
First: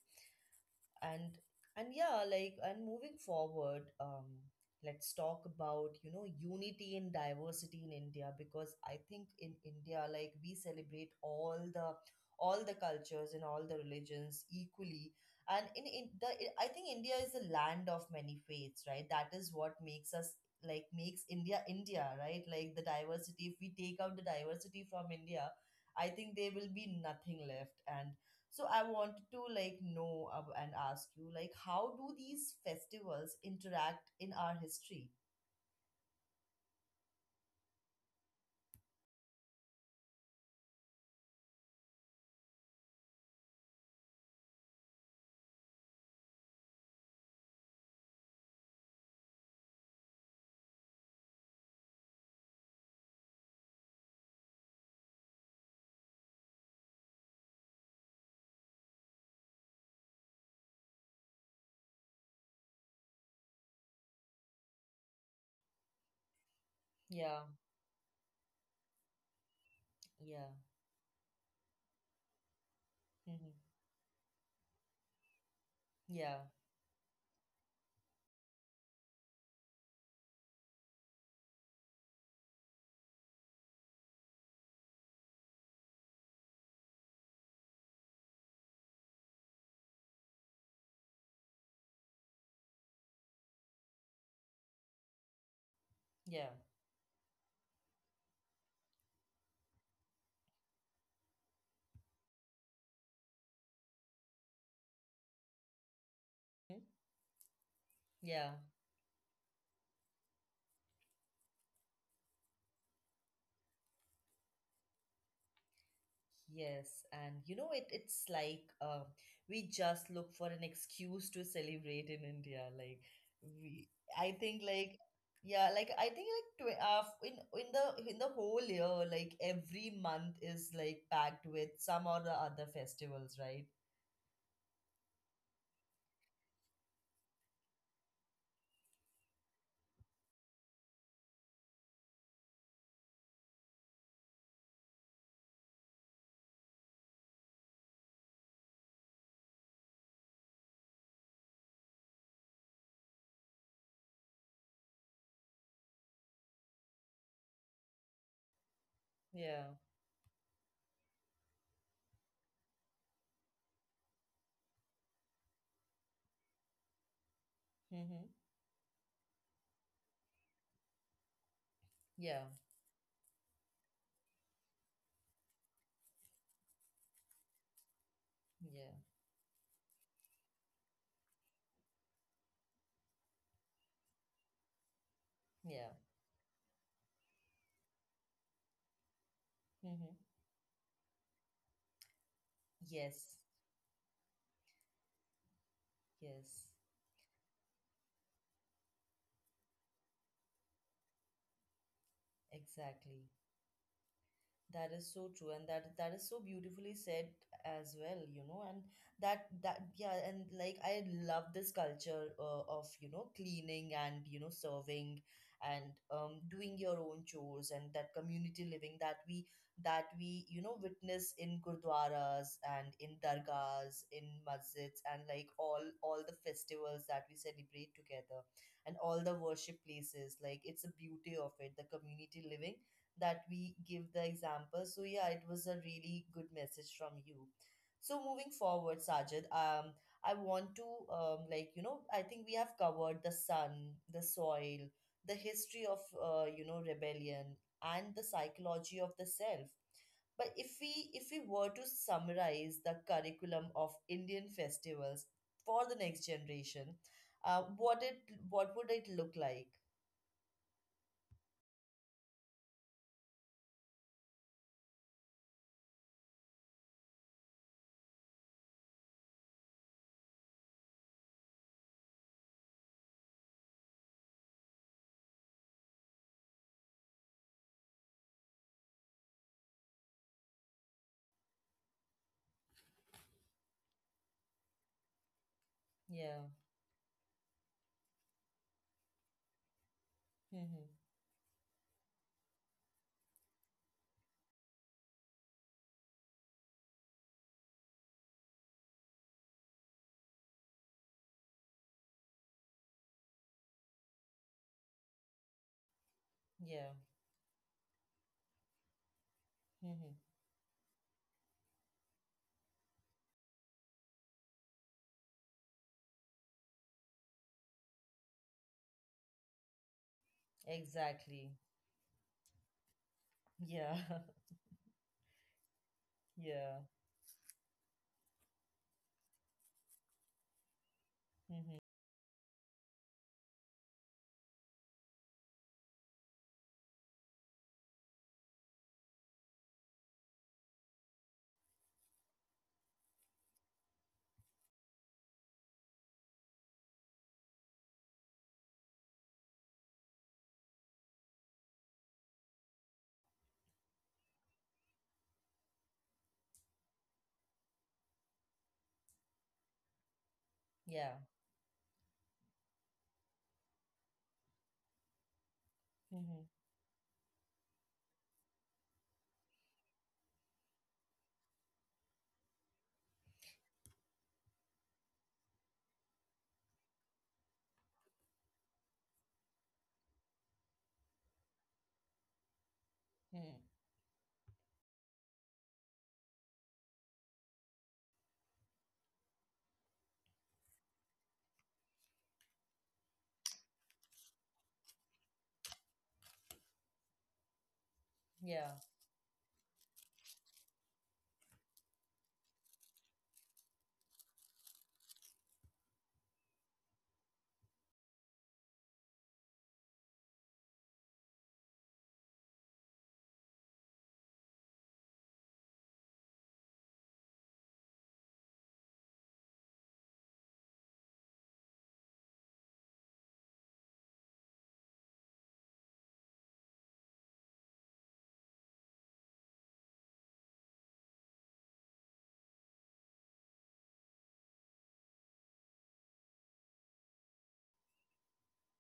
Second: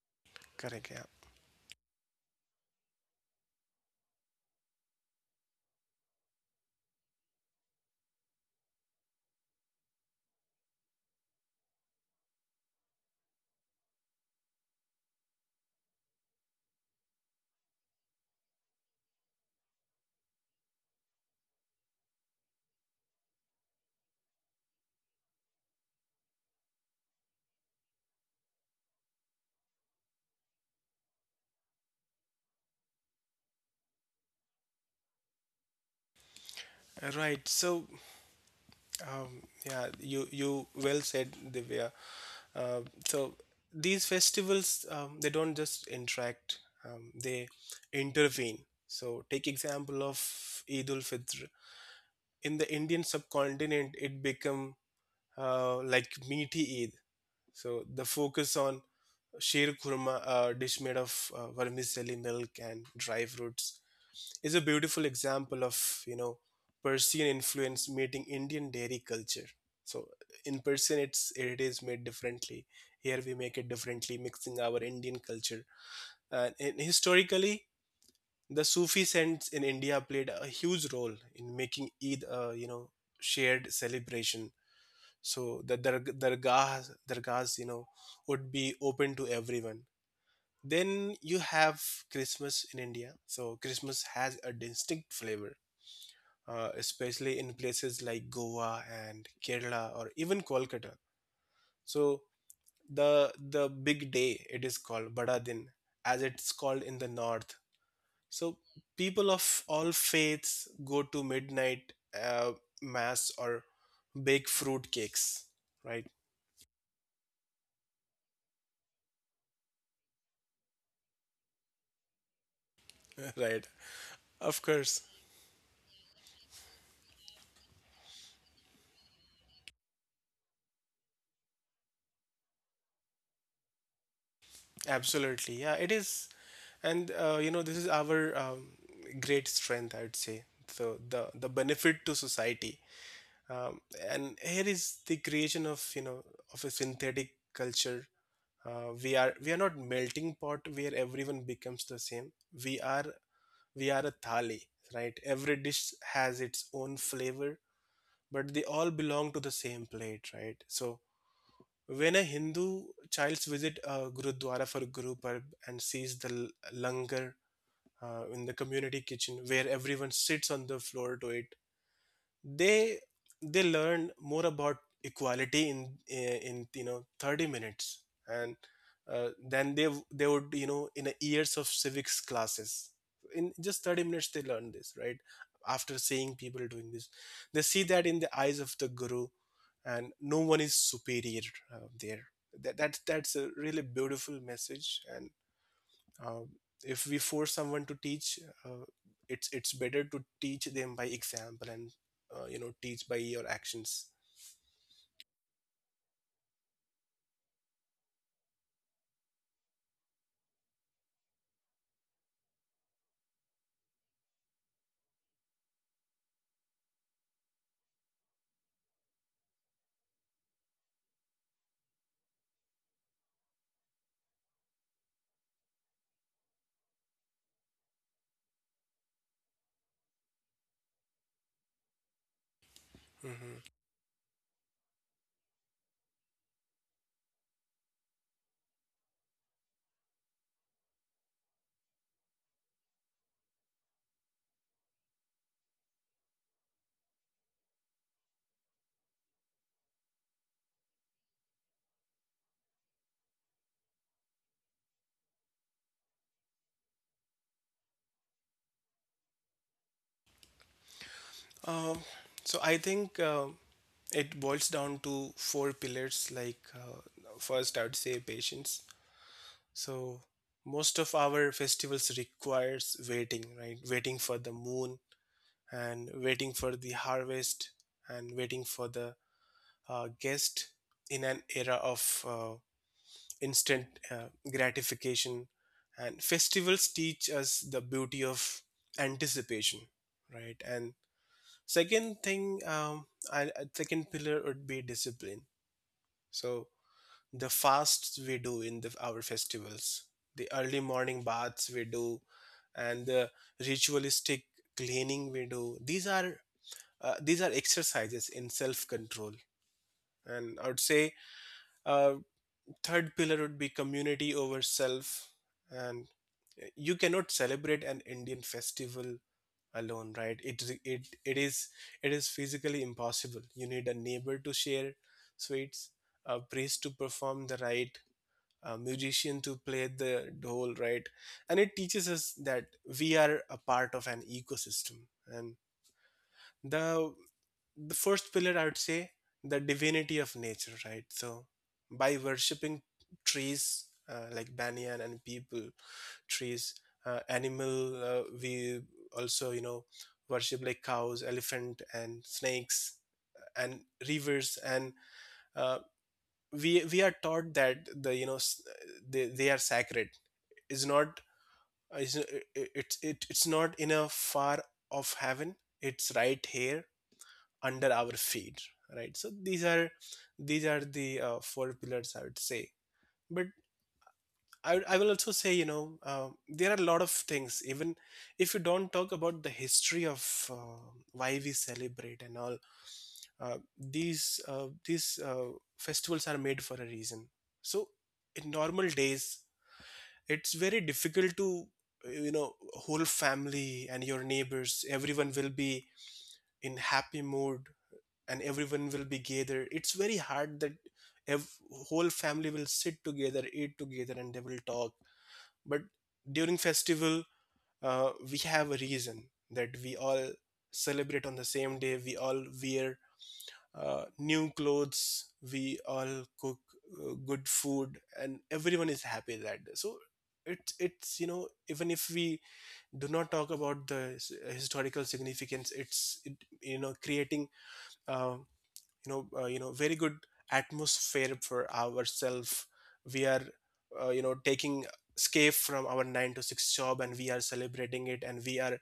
Correct, yeah. and and yeah, like and moving forward, let's talk about, you know, unity and diversity in India, because I think in India, like we celebrate all the cultures and all the religions equally. And in the, I think India is a land of many faiths, right? That is what makes us, like makes India India, right? Like the diversity. If we take out the diversity from India, I think there will be nothing left. And so I wanted to like and ask you, like, how do these festivals interact in our history? Right, so um, yeah, you well said, Divya. Uh, so these festivals, they don't just interact, they intervene. So, take example of eid ul fitr. In the Indian subcontinent, it become like meaty Eid. So the focus on sheer kurma, a dish made of vermicelli milk and dry fruits, is a beautiful example of, you know, Persian Yeah, influence meeting Indian dairy culture. So yeah, in Persian, it is made differently. Here we mhm, make it differently, mixing our Indian culture. yeah, And historically, the Sufi saints in India played a huge role in making Eid a, you know, shared celebration. So the dargahs, you know, would be open to everyone. Then you have christmas in india. So christmas has a distinct flavor, yeah, especially in places like goa and kerala, or even kolkata. So the big day, it is called bada din, as it's hmm. called in the north. So Yeah. people of all faiths go to midnight uh, mass or bake fruit cakes, right? Yes, and you know it. It's like we just look for an excuse to celebrate in India. Like Right. we, I Of think like course, yeah, like I think like tw in in the whole year, like every month is like packed with some or the other festivals, right? absolutely. Yeah, it is. And, you know, this is our great strength, I would say. So the benefit to society. Um, and here is the creation of, you know, of a synthetic culture. We are, we are not melting pot where everyone becomes the same. We are we are a thali, right? Every dish has its own flavor, but they all belong to the Yeah. same plate, right? So when a Hindu child visits a Gurudwara for Guru Parv and sees the langar in the community kitchen where everyone sits on the floor to eat, Yeah, they they learned more about equality in you know 30 minutes, and yeah, then they would, you know, in a years of civics classes, in just 30 minutes they learn this, right? yeah. After seeing people doing this, they see that in the eyes of the guru, and Hmm. no one is superior. There that, that That's Yes, a really beautiful message. And uh, yes, if we force someone to teach, uh, it's better to teach them by example, and you know, teach by exactly. your actions. That is so true, and that is so beautifully said as well, you know, and that yeah, and like I love this culture of you know cleaning and you know serving and doing your own chores and that community living that we, that we you know witness in gurdwaras and in dargahs, in masjids, and like all the festivals that we celebrate together, and all the worship places. Like it's the beauty of it, the community living that Hmm. we give the example. So yeah, it was a really good message from you. So moving forward, Sajid, I want to like you know, I think we have covered the sun, the soil, the history of you know, rebellion, and the psychology of the self. But if we were to summarize the curriculum of Indian festivals for the next generation, what it, what would it look like? Um, so I think it boils down to four pillars. Like, first, I would say patience. So most of our festivals requires waiting, right? Waiting for the moon, and waiting for the harvest, and waiting for the guest, in an era of uh, instant gratification. And Yeah. festivals teach us the beauty of anticipation, right? Mm-hmm. And second thing, um, second pillar would be discipline. So the fasts we do in our festivals, the early morning baths we do, and the ritualistic cleaning we do, Yeah. These are exercises in self control. Mm-hmm. And I would say uh, third pillar would be community over self. And you cannot celebrate an indian festival alone, right? It Exactly. is, it is physically impossible. You need a Yeah. neighbor to share sweets, a Yeah. priest to perform the rite, a musician to play the dhol, right? And Hmm. it teaches us that we are a part of an ecosystem. And the the first pillar, I would say, the divinity of nature, right? So by worshipping trees, like banyan and people trees, animal we also, you know, worship like cows, elephant and snakes, and rivers, and uh, we are taught that, the you know, they are sacred is Yeah. not, is it, it it's not in a far off heaven, it's right Hmm. here under our feet, right? So these are, these are the four pillars, I would say. But I will also say, you know, there are a lot of things. Even if you don't talk about the history of uh, why we celebrate and all, Hmm. These festivals are made for a reason. So in normal days, it's very difficult to, you know, whole family and your neighbors, everyone will be in happy mood and Yeah. everyone will be gathered. It's very hard that ev- whole family will sit together, eat together, and they will talk. But during festival, we have a reason that we all celebrate on the same day, we all wear new clothes, we all cook good food, and everyone is happy that day. So it's, you know, even if we do not talk about the historical significance, it's it, you know, creating, uh, you know, very good atmosphere for ourselves. We are you know, taking escape from our 9 to 6 job, and we are celebrating it, and we are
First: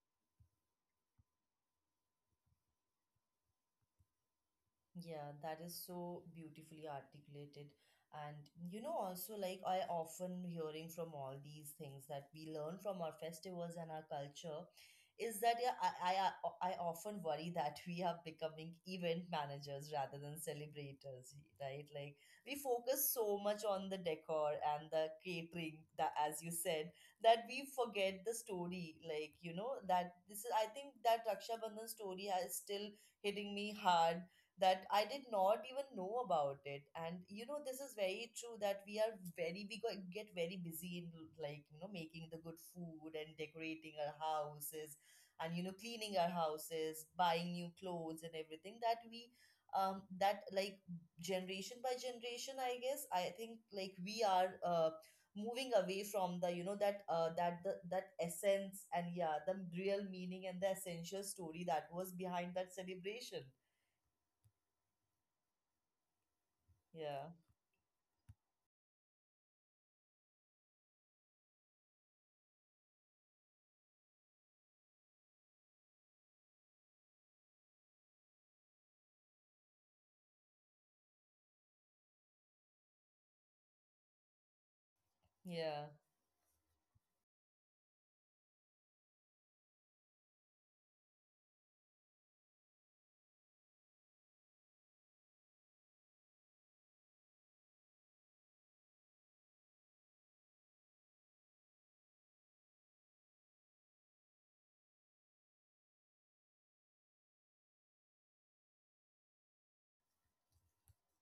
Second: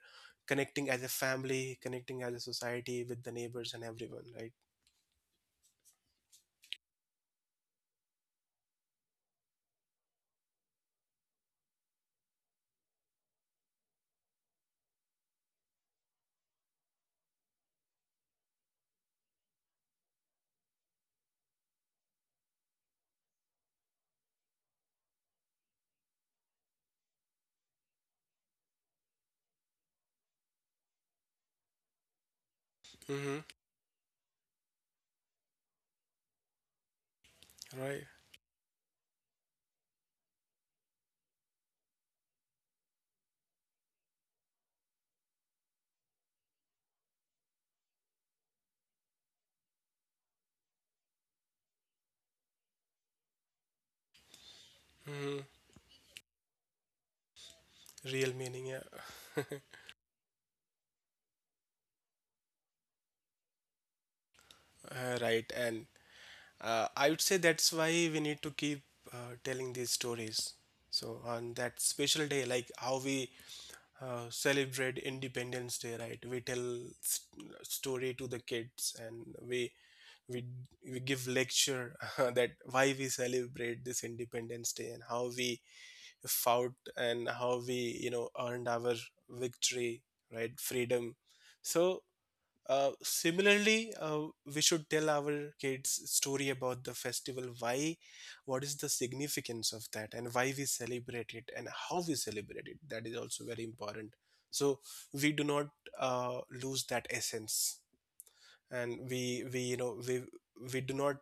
connecting as a family, connecting as a society, with the neighbors and everyone, right? Yeah, that is so beautifully articulated. And you know, also like I often hearing from all these things that we learn from our festivals and our culture is that yeah, I often worry that we are becoming event managers rather than celebrators, right? Like we focus so much on the decor and the catering that, as you said, that we forget the story. Like you know that this is, I think that Raksha Bandhan story has still Mm-hmm. hitting me hard, that I did not even know about it. And you know, this is Right. very true that we are very get very busy in like you know making the good food and decorating our houses, and you know cleaning our houses, buying new clothes and everything that we that like generation by generation, I guess, I think like we are Mm-hmm. moving away from the you know that that that Real meaning, essence yeah. and yeah the real meaning and the essential story that was behind that celebration. Right, and Yeah. I would say that's why we need to keep telling these stories. So on that special day, like how we celebrate Independence Day, right? We tell story to the kids, and we, we we give lecture that why we celebrate this Independence Day, and how we Yeah, fought, and how we, you know, earned our victory, right? Freedom. So similarly, we should tell our kids story about the festival. Why, what is the significance of that, and why we celebrate it, and how we celebrate it. That is also very important. So we do not lose that essence, and we you know we do not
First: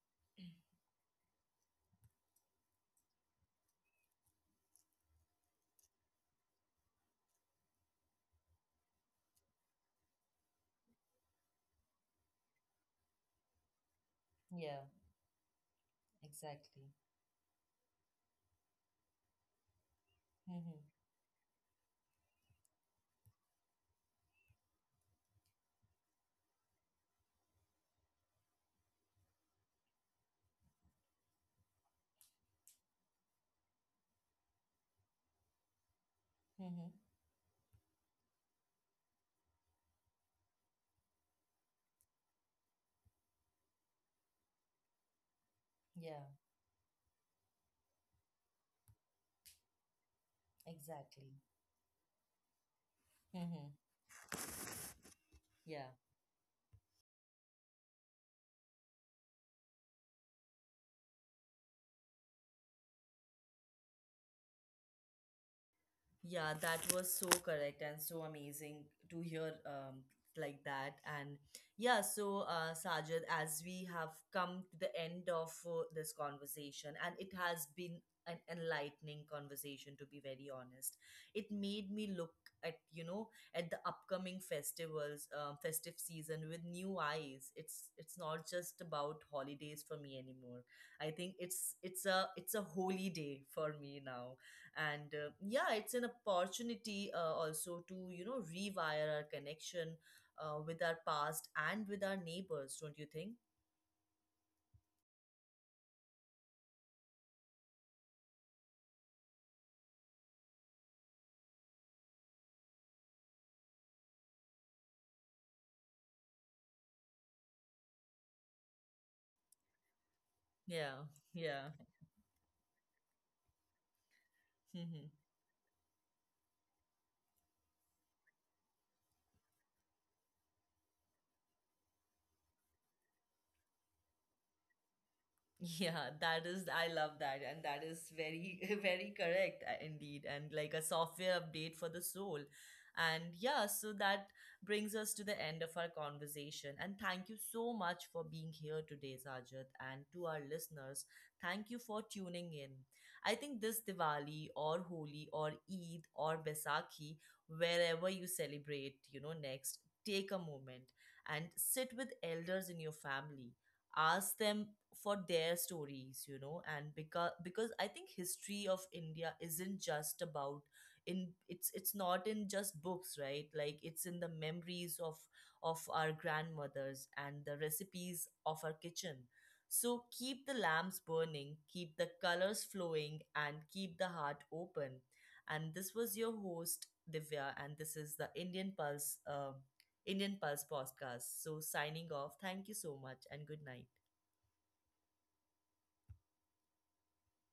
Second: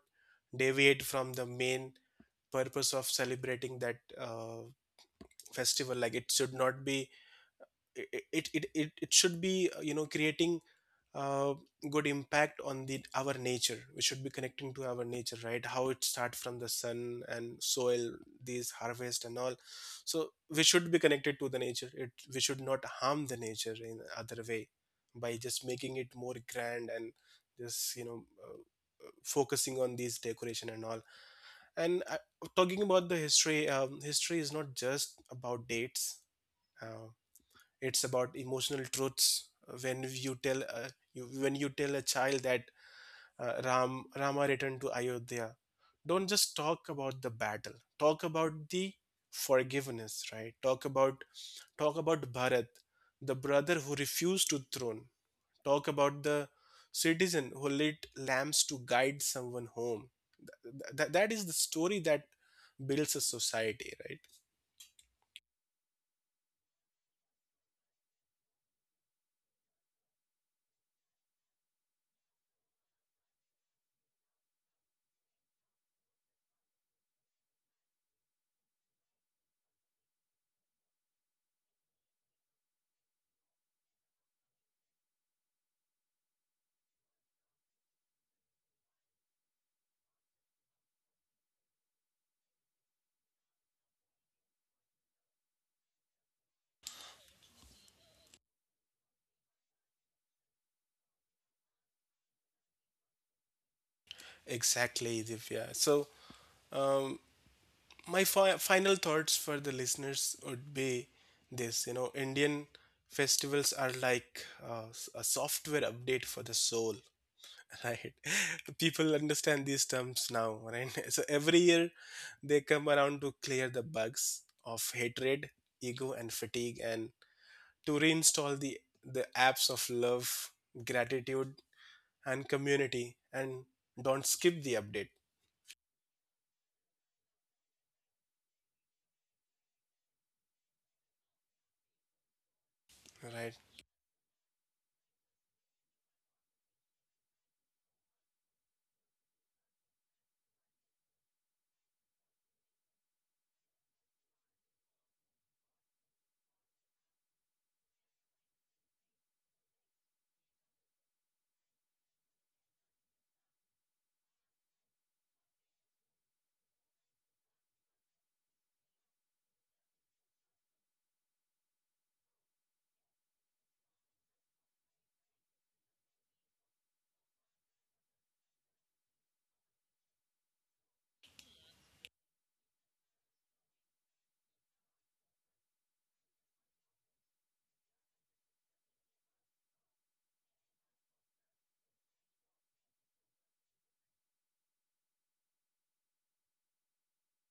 deviate from the main purpose of celebrating that festival. Like, it should not be, it should be you know, creating uh, good impact on the our nature. We should be connecting yeah, to our nature, right? How it starts from the exactly. sun and soil, these harvest and all. So we should Mm-hmm, be connected to the nature. It, we should not harm the nature in other way by just making it more grand and just, you know, focusing on these decoration and all. And talking about the history, history is not just about dates. mm-hmm, Uh, it's about emotional truths. When you tell, when you tell a child that rama returned to ayodhya, yeah, don't just talk about the battle, talk about the forgiveness, right? Talk about, exactly. talk about bharat, the Mm-hmm, brother who refused to throne. yeah. Talk about the citizen who lit lamps to guide someone home. That is the story that builds a society, right? Yeah, that was so correct and so amazing to hear like that. And yeah, so Sajid, as we have come to the end of this conversation, and it has been an enlightening conversation, to be very honest. It made me look at you know at the upcoming festivals, festive season with new eyes. It's not just about holidays for me anymore. I think it's a holy day for me now, and yeah, it's an opportunity also to you know rewire our connection with our past and with our neighbors, don't you think? Exactly, Divya. So, um, my final thoughts for the listeners would be this, you know, Indian festivals are like a software update for the soul. Right? People understand these terms now, right? Yeah, So every yeah. year they come around to clear the bugs of hatred, ego and fatigue, and to reinstall the apps of love, gratitude and community. And don't skip the update. Yeah, that is, I love that. And that is very, very correct indeed. And like a software update for the soul. And yeah, Right. so that brings us to the end of our conversation. And thank you so much for being here today, Sajid. And to our listeners, thank you for tuning in. I think this Diwali or Holi or Eid or Baisakhi, wherever you celebrate, you know, next, take a moment and sit with elders in your family, ask them for their stories, you know. And because I think history of India isn't just about, in it's not in just books, right? Like it's in the memories of our grandmothers and the recipes of our kitchen. So keep the lamps burning, keep the colors flowing, and keep the heart open. And this was your host, Divya, and this is the Indian Pulse, Indian Pulse podcast. So signing off, thank you so much, and good night.